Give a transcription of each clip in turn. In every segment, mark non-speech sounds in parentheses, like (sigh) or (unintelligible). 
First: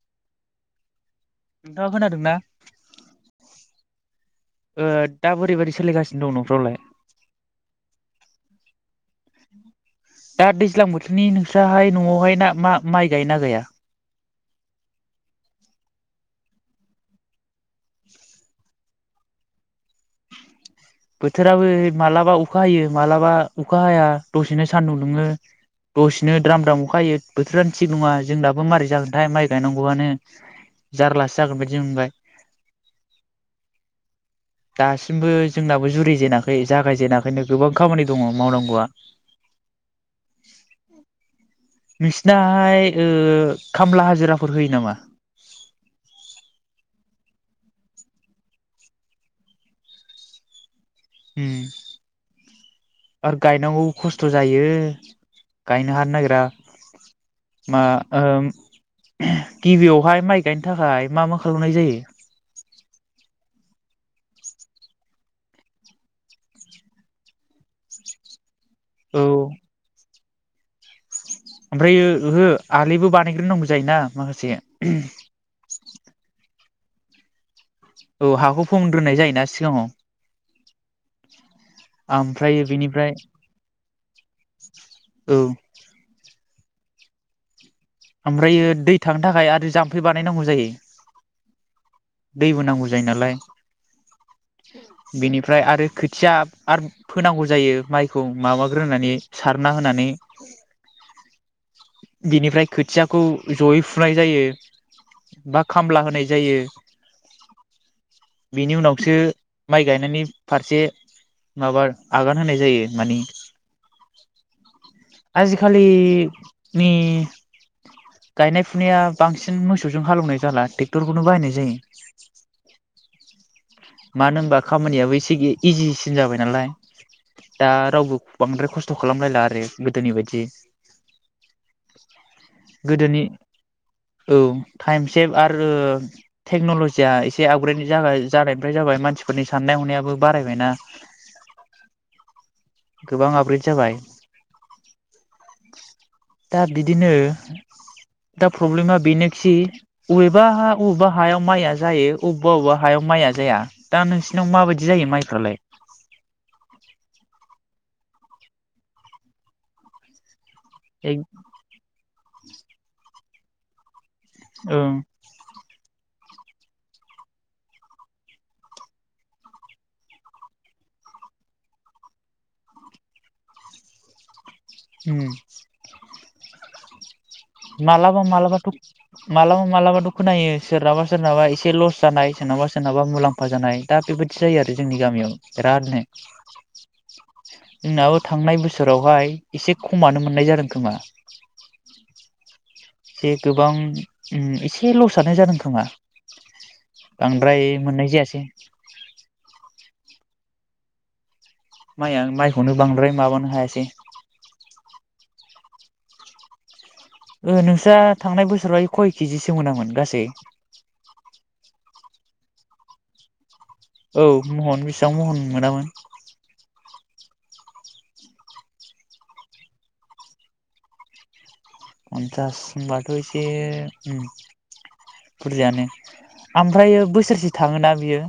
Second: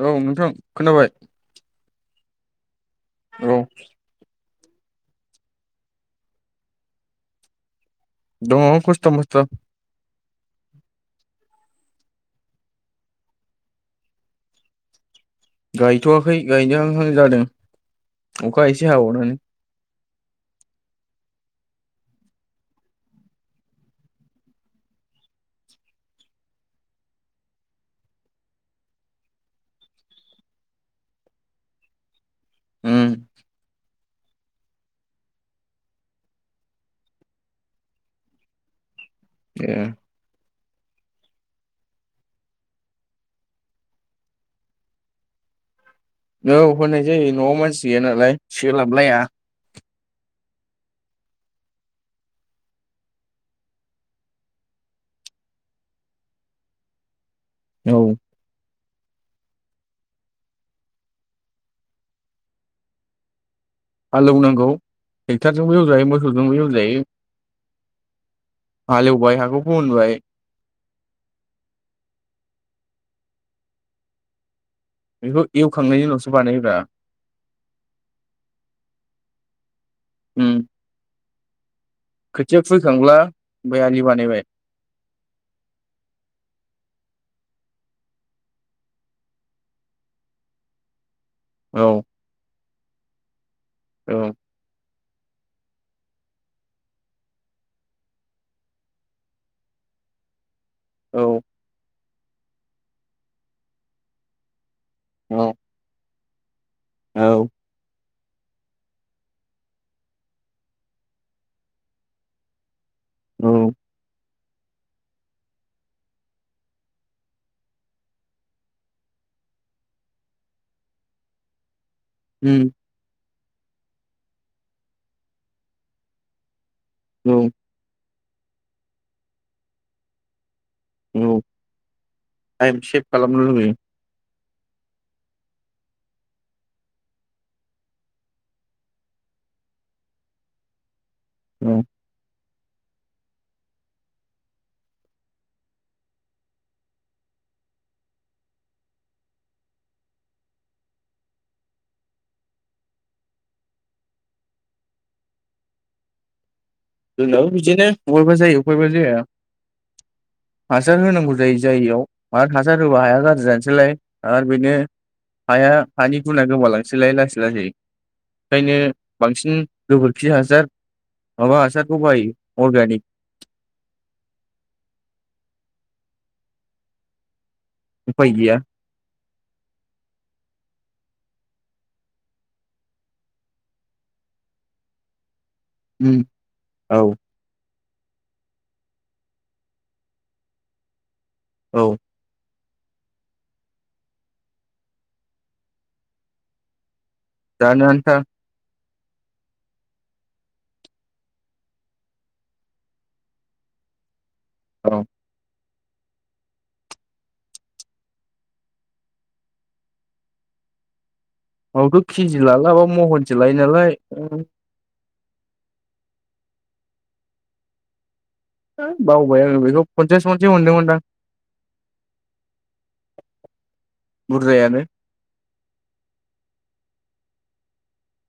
औ नोंथां खोनाबाय नोंथाङा खोनादोंना औ ओ दा बोरै बोरै सोलिगासिनो दं न'फ्रावलाय दङ खसथ मस्थ दा दैज्लां बोथोरनि नोंस्राहाय न'आवहाय ना मा माइ गायो ना गाया गायथ'वाखै गायनोहांहां जादों अखा एसे हाबावनानै बोथोराबो मालाबा अखा हायो मालाबा अखा हाया दसेनो सान्दुं दुङो दसेनो द्राम द्राम अखा हायो बोथोरानो थिग नङा जोंनाबो मारै जागोनथाय माइ गायनांगौआनो जारलासो जागोन बायदि मोनबाय उम दासिमबो जोंनाबो जुरि जेनाखै जागाय जेनाखैनो गोबां खामानि दङ मावनांगौआ ए (inaudible) नोंसिनाहाय ओ खामला हाजिराफोर होयो नामा औ होनाय जायो न'आव मानसि गैया नालाय सोलाबलाया उम आरो गायनांगौ खस्थ' जायो गायनो हानो नागिरा मा औ ओ गिबियावहाय माइ गायनो थाखाय मा मा खालामनाय जायो हालौ नांगौ टेक्टरजोंबो एवजायो मोसौजोंबो एवजायो औ हालेवबाय हाखौ फोमोनबाय ओमफ्राय ओहो आलिबो बानायग्रोनांगौ जायोना माखासे बेखौ एवखांनायनि उनावसो बानायोब्रा औ हाखौ फोमोनग्रोनाय जायोना सिगाङाव उम (unintelligible) खोथिया बेनिफ्राय फोखांब्ला ओमफाय आलि बानायबाय औ आमफ्रायो दै थांनो थाखाय आरो जाम्फै बानायनांगौ जायो औ बो नांगौ जायो नालाय ओ बिनिफ्राय आरो खोथिया आरो फोनांगौ जायो माइखौ माबाग्रोनानै सारना होनानै औ बिनिफ्राय खोथियाखौ जयै फुनाय जायो औ बा खामला होनाय जायो औ बिनि उनावसो माइ गायनायनि फारसे माबा आगान होनाय जायो मानि औ आजिखालि नि गायनाय फुनाया बांसिन मोसौजों हालेवनाय जाला टेक्टरखौनो बाहायनाय जायो उम मानो होमबा खामानियाबो एसे इजिसिन जाबाय नालाय औ दा रावबो बांद्राय खस्थ' खालामलायला आरो गोदोनि बायदि औ लायफ सेभ गोदोनि खालामनो लुबैयो औ टाइम सेभ आरो टेक्न'ल'जिया एसे आपग्रेड जानाय ओमफ्राय जाबाय मानसिफोरनि साननाय हनायाबो बारायबायना औ गोबां आपग्रेड जाबाय दा बिदिनो दा प्रब्लेमा बेनोखि बबेबा बबेबा हायाव माइया जायो अबेबा अबेबा हायाव माइया ज जाया दा नोंसिनाव माबायदि जायो माइफ्रालाय जोंनो बिदिनो बबायबा जायो बबायबा जाया हासार होनांगौ जायो जायियाव मानो हासार होबा हाया गाज्रि जानोसैलाय आरो बेनो ओं हाया हानि गुना गोमालांसै लाय लासै लासै ओंखायनो बांसिन गोबोरखि हासार माबा हासार खौ बायो अर्गानिक उ मालाबा उफाय गैया मालाबाथ मालाबा मालाबाथ' खोनायो सोरहाबा सोरनाबा एसे लस जानाय सोरनाबा सोरनाबा मुलाम्फा जानाय दा बेबायदि जायो आरो जोंनि गामियाव बेरादनो उम औ जोंनाबो थांनाय बोसोरावहाय एसे खमानो मोननाय जादों खोमा औ जे गोबां ओ एसे लस जानाय जादों खोमा बांद्राय जानो मोननाय आन्था जायासै (inaudible) माइआ माइखौनो बांद्राय माबानो हायासै औ ओ नोंस्रा थांनाय बोसोराव खय केजिसो मोनामोन गासै आथ' केजि लालाबा महनसो लाय औ महन बिस सिबां महन मोनामोन हो बावबाय आङो बेखौ फनसास मनसो मोनदोंमोनदां पन्सास होनबाथ' एसे उम बुरजायानो बुरजायानो ओमफ्राय बैस सेरसे थाङोना बियो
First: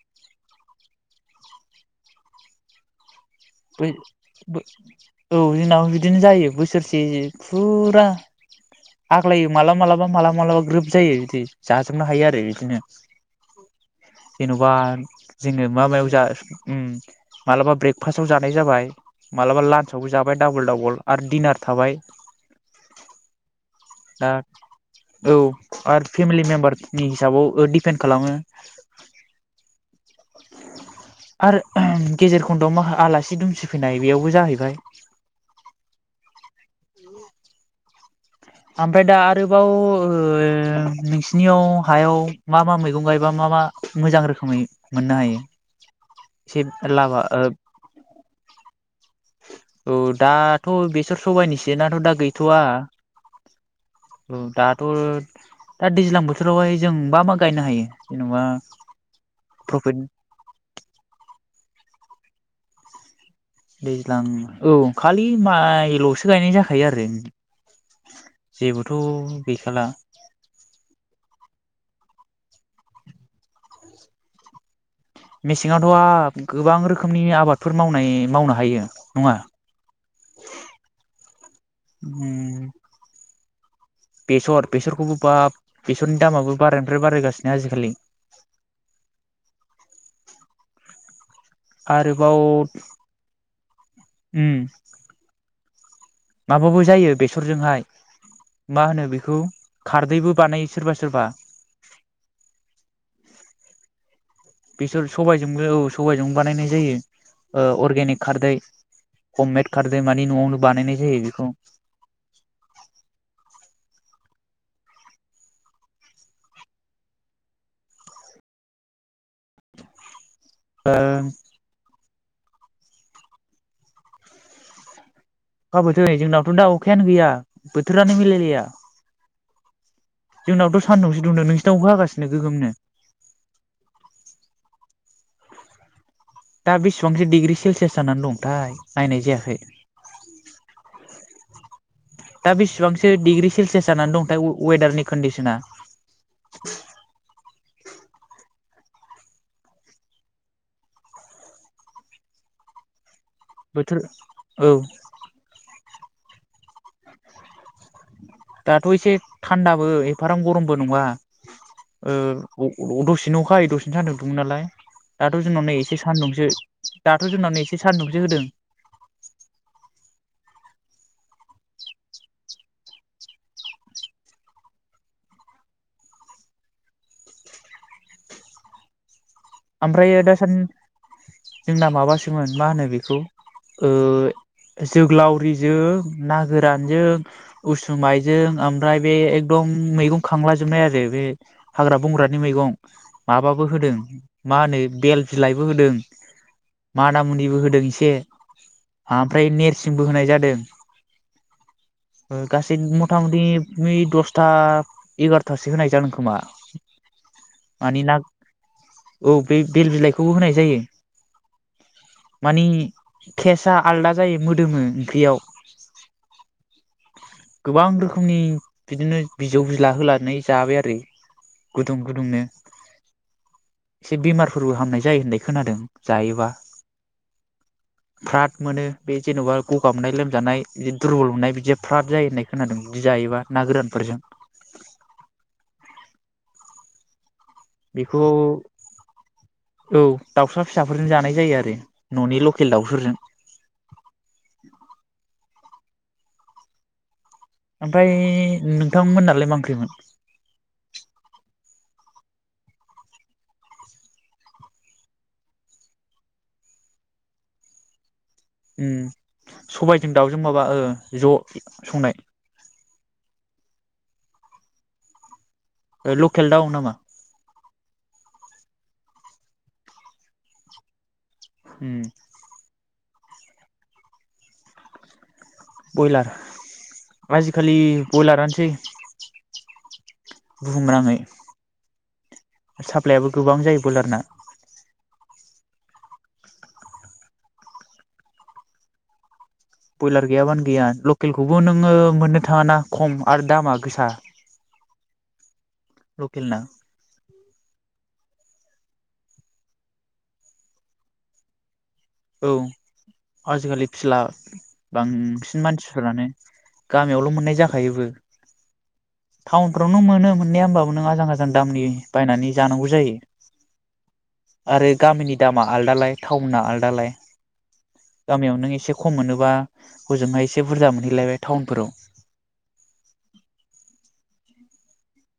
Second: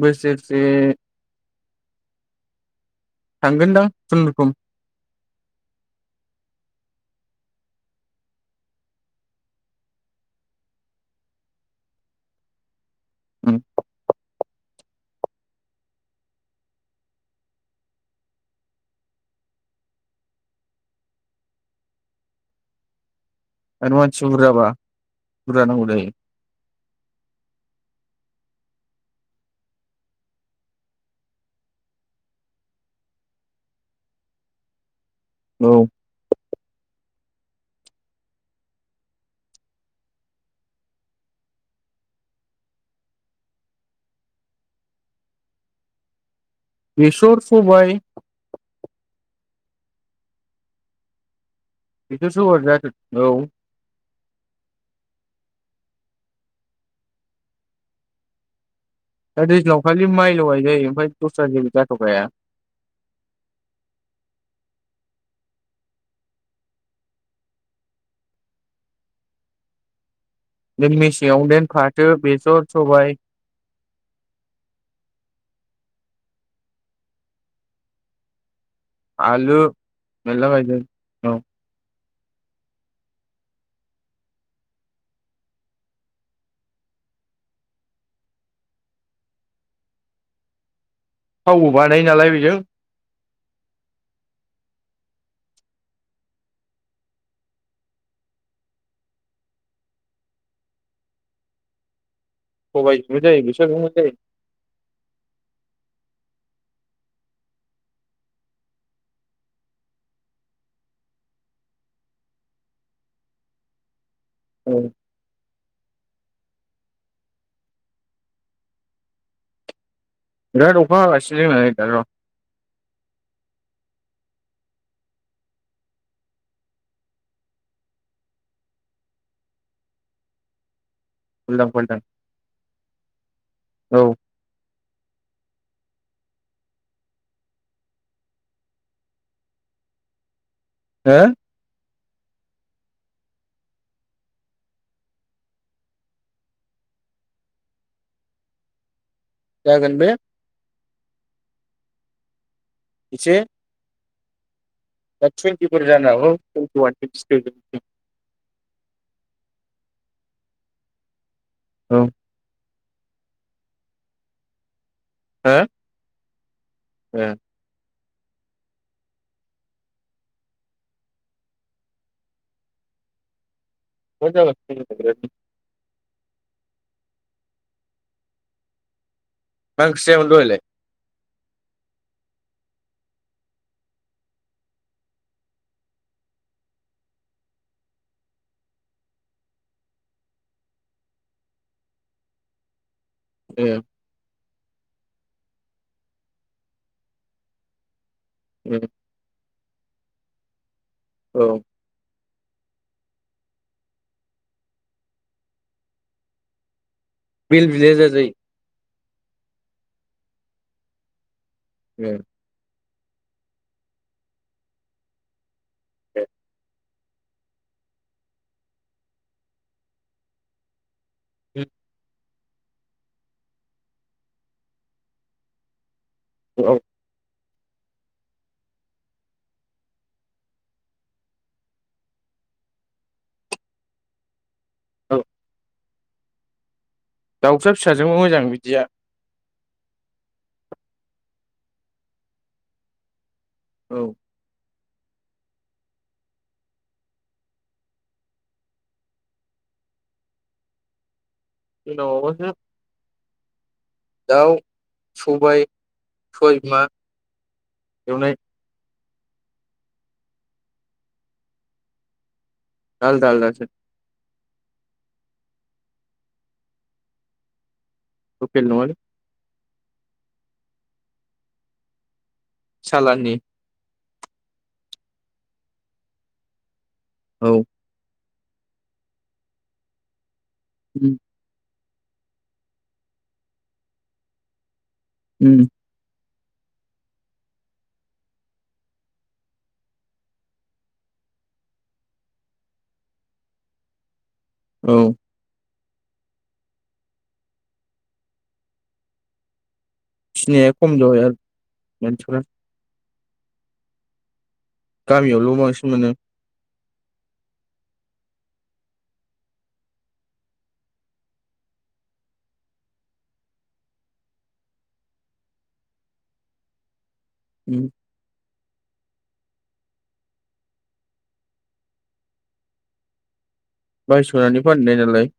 बोसोरसे थांगोनदां खुनुरुखुम औ जोंनाबो बिदिनो जायो बोस रसे फुरा आग्लायो मालाबा मालाबा मालाबा मालाबा ग्रोब जायो बिदि जाजोबनो हायो आरो बिदिनो उम जेन'बा जोङो म मायाव मालाबा ब्रेकफास्ट फ्राआव जानाय जाबाय मालाबा लान्चावबो जाबाय डाबल डाबल आरो दिनार थाबाय आरो मानसि दा बुरजाबा औ बुरजा नांगौ जायो आरो फेमिलि मेम्बारनि हिसाबाव दिपेन्ड खालामो आरो गेजेर खन्दआव म आलासि दुमसिफैनाय बेयावबो जाहैबाय औ ओमफ्राय दा आरोबाव ओ नोंसिनियाव हायाव मा मा मैगं गायबा मा मा मोजां रोखोमै मोननो हायो एसे लाबा बेसर ओ सबाय औ दाथ' बेसर सबायनिसो देटाथ दा बेसर सबाय गैथ'वा बिराद औ दाथ' दा दैज्लां बोथोरावहाय जों मा मा गायनो हायो जेनेबा दा दैज्लांआव खालि माइल' गायजायो ओमफ्राय दस्रा जायगाया (unintelligible) दैज्लां औ खालि माइल'सो गायनाय जाखायो आरो जेबोथ' गैखाला बे मेसेंआव देन फाथो बेसर सबाय मेसेङावथ' आब गोबां रोखोमनि आबादफोर मावनाय मावनो हायो नङा आलु मेरला गायजायो औ होम बेसर बेसरखौबो बाब बेसरनि दामाबो बारायनायनिफ्राय बारायगासिनो आजिखालि थावबो बानायो नालाय आरोबाव बेजों उम माबाबो जायो बेसरजोंहाय मा होनो बेखौ खारदैबो बानायो सोरबा सोरबा सबाइजोंबो जायो बेसरजोंबो जायो बिसोर सबाइजोंबो औ सबाइजों बानायनाय जायो ओ अर्गेनिक खारदै हममेड खारदै मानि न'आवनो बानायनाय जायो बेखौ औ बिराद अखा हागसि जोंना नै दा अखाबोथोर नै जोंनावथ' दा अखायानो गैया बोथोरानो मिलाय लाया जों (unintelligible) सानदुंसो दुंदों उल्दां नोंसिनावबो फाल्दां हागासिनो गोगोमनो औ दा बेसेबांसो डिग्रि सेलसियास जानानै दंथाय नायनाय जायाखै हो दा बेसेबांसो डिग्रि सेलसियास जानानै दंथाय वेदारनि कन्डिसना जागोन बे एसे बोथोर औ। दा थुइनथिफोर जानो हागौ थुनथिववान, थुनथिथु दाथ' एसे थान्दाबो एफारां गरमबो नङा। औ ओ दसे अखा हायो दसेनो सान्दुं दुंओ नालाय। दाथ' हो जोंनाव नै एसे सान्दुं (unintelligible) ए दाथ' जोंनाव नै एसे सान्दुं होदों (unintelligible) मा ओंख्रि आमफ्रायो जायामोन दहायलाय दासान्दि जोंना माबासोमोन मा होनो बेखौ ओ जोग्लावरिजों ना गोरानजों उसुमाइजों ओमफ्राय बे एकदम मैगं खांलाजोबनाय आरो बे हाग्रा-बंग्रानि मैगं। माबाबो ए होदों मा होनो बेल बिलाइबो होदों मानामुनिबो होदों एसे ए ओमफ्राय नेरसिंबो होनाय जादों। औ। गासै मथा मथि नै दसथा एगार'थासो होनाय जादों खोमा। बेल बिलाया मानि ना जाजायो? औ बे बेल बिलाइखौबो होनाय जायो। ए मानि टेसआ आलदा जायो मोदोमो ओंख्रियाव। (unintelligible) गोबां रोखोमनि बिदिनो बिजौ बिजला होनानै जाबाय आरो। ए गुदुं गुदुंनो एसे बेमारफोरबो हामनाय जायो होननाय खोनादों। जायोबा। औ फ्राथ मोनो बे जेन'बा गगामनाय लोमजानाय दुरबल मोननाय बिदि फ्राद जायो होननाय खोनादों बिदि जायोबा ना गोरानफोरजों। औ दाउसा फिसाजोंबो बेखौ मोजां बिदिया औ दाउसारा फिसाफोरजों जानाय जायो आरो न'नि लकेल दाउफोरजों। औ। ओमफ्राय नोंथांमोननालाय मा ओंख्रिमोन? हेल' (unintelligible) दाउ, सबाय, सयमा एवनाय। सबायजों दाउजों माबा ओ ज' संनाय? आलदा आलदा सो। ओ लकेल दाउ नामा? लकेल नङालै। उम। सालानि। बयलार औ आजिखालि बयलारानोसै उम बुहुमनाङै साप्लायाबो गोबां जायो बयलारना उम बयलार गैयाबानो गैया लकेलखौबो नोङो मोननो थाङाना खम आरो दामा गोसा औ लकेलना फिनाया खम जाबायना मानसिफोरा औ आजिखालि फिला गामियावल' बांसिन मोनो मानसिफोरानो गामियावल' मोननाय जाखायोबो टाउनफ्रावनो मोनो मोननाया ओमबाबो नों आजां आजां दामनि बायनानै जानांगौ जायो आरो गामिनि दामा आलदालाय टाउना आलदालाय उम गामियाव नों एसे खम मोनोबा हजोंहाय एसे बुरजा मोनहैलायबाय टाउनफोराव बायस'नानै फानहैनाय नालाय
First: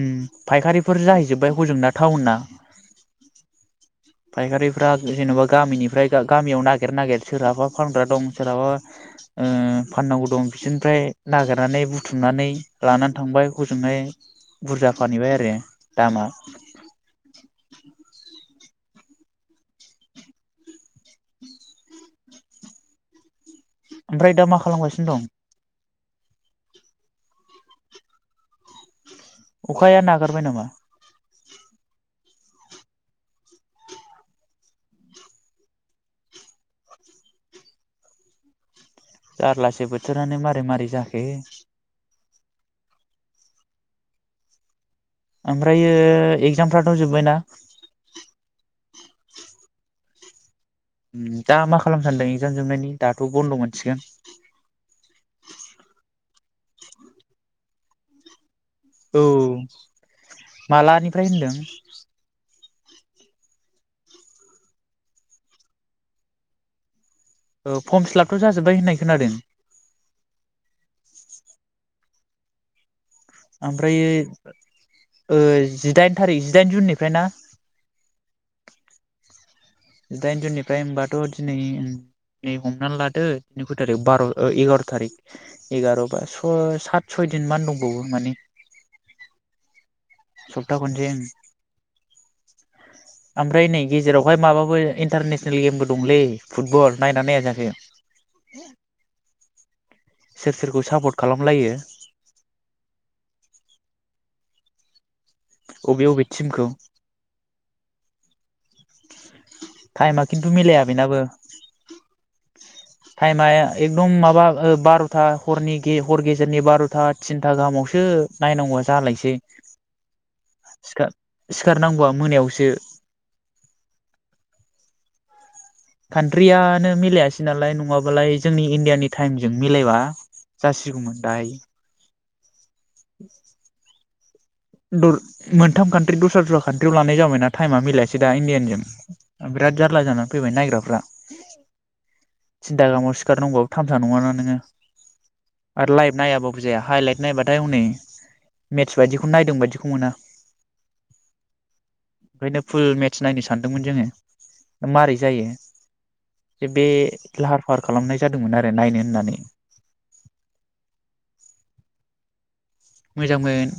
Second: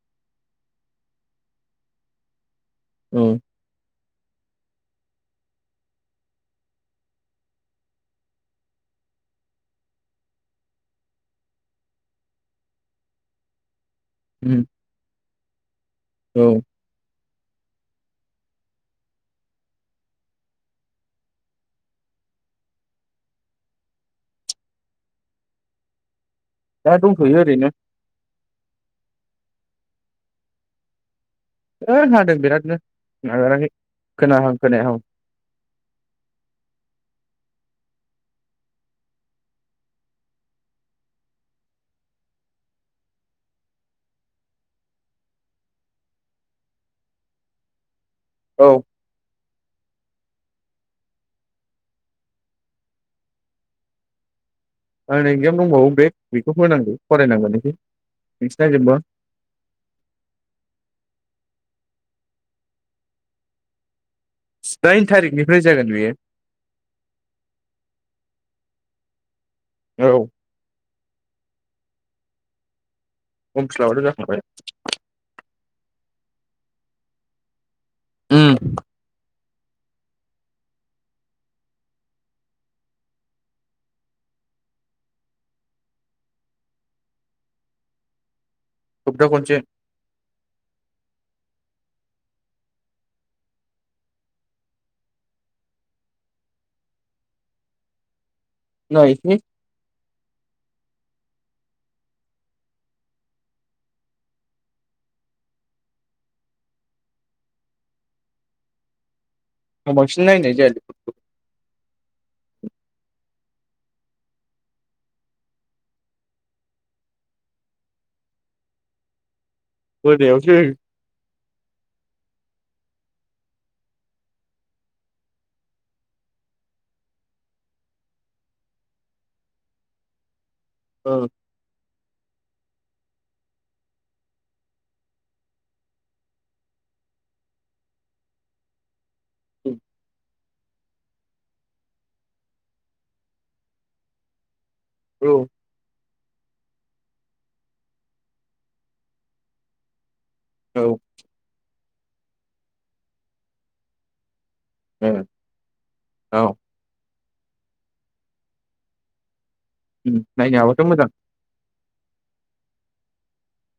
उम फायखारिफोर जाहैजोब्बाय हजोंना टाउनना औ फायखारिफ्रा जेन'बा गामिनिफ्राय ओ गामियाव नागिर नागिर सोरहाबा फानग्रा दं सोरहाबा ओ फाननांगौ दं बिसोरनिफ्राय नागिरनानै बुथुमनानै लानानै थांबाय हजोंहाय उम बुरजा फानहैबाय आरो (unintelligible) दामा (inaudible) औ ओमफ्राय दा मा खालामगासिनो दं? दा दंथ'यो ओरैनो अखाया नागारबाय नामा? ओ हादों बिरादनो नागाराखै खोनाहां खोनायाहां जारलासो बोथोरानो मारै मारै जाखो ओमफ्रायो एगजामफ्राथ' जोबबायना? औ दा मा खालाम सानदों एगजाम जोबनायनि दाथ' बन्द' मोनसिगोन ओरै एगजाम दंबावो बेग बेखौ होनांगौ फरायनांगौ फरायना लानोसै औ मालानिफ्राय होनदों? (inaudible) दाइन थारिखनिफ्राय जागोन बेयो ओ फर्म फिलापथ' जाजोबबाय होननाय खोनादों औ फर्म फिलापआथ' ओमफ्रायओ जाखांबाय ओज जिदाइन थारिख जिदाइन जुननिफ्राय ना? उम जिदाइन जुननिफ्राय होमबाथ' दिनै नै हमनानै लादो दिनै खै थारिख बार' एगार' थारिख एगार' बा स सात सय दिन मान दंबावो माने सप्ता खनसे सबता खनसे ओं ओमफ्राय नै गेजेरावहाय माबा बो इन्टारनेसनेल गेमबो दंलै फुटबल नायना नाया जाखो नायसै सोर सोरखौ सापर्ट खालाम लायो अबे अबे थिमखौ आं (inaudible) टाइमा बांसिन खिन्थु नायनाय जाया मिलाया बेनाबो टाइमा ओ एकदम माबा बार'था हरनि गे हर गेजेरनि बार'था थिनथा गाहामावसो नायनांगौआ जालायसै मोनायावसो सिखार सिखारनांगौआ मोनायावसो कान्ट्रियानो मिलायासै नालाय नङाबालाय जोंनि इण्डियानि टाइमजों मिलायबा जासिगौमोन औ दायो (inaudible) दल मोनथाम कान्ट्रि दस्रा दस्रा कान्ट्रियाव लानाय जाबाय ना टाइमा मिलायासै दा इनडियानजों बिराद जारला जाना फैबाय नायग्राफ्रा थिनथा गाहामाव सिखार नांगौआबो थामसा नङाना नोङो औ आरो लाइभ नायाबाबो जाया हाइलाइट नायबाथाय हनै मेथ्स बायदिखौ बे नायदों बायदिखौ मोना औ ओंखायनो फुल मेटचस नायनो सानदोंमोन जोङो मारै औ जायो औ जे बे लाहार फाहार खालामनाय जादोंमोन आरो नायनो होननानै नायनो हाबाथ' मोजां मोजांमोन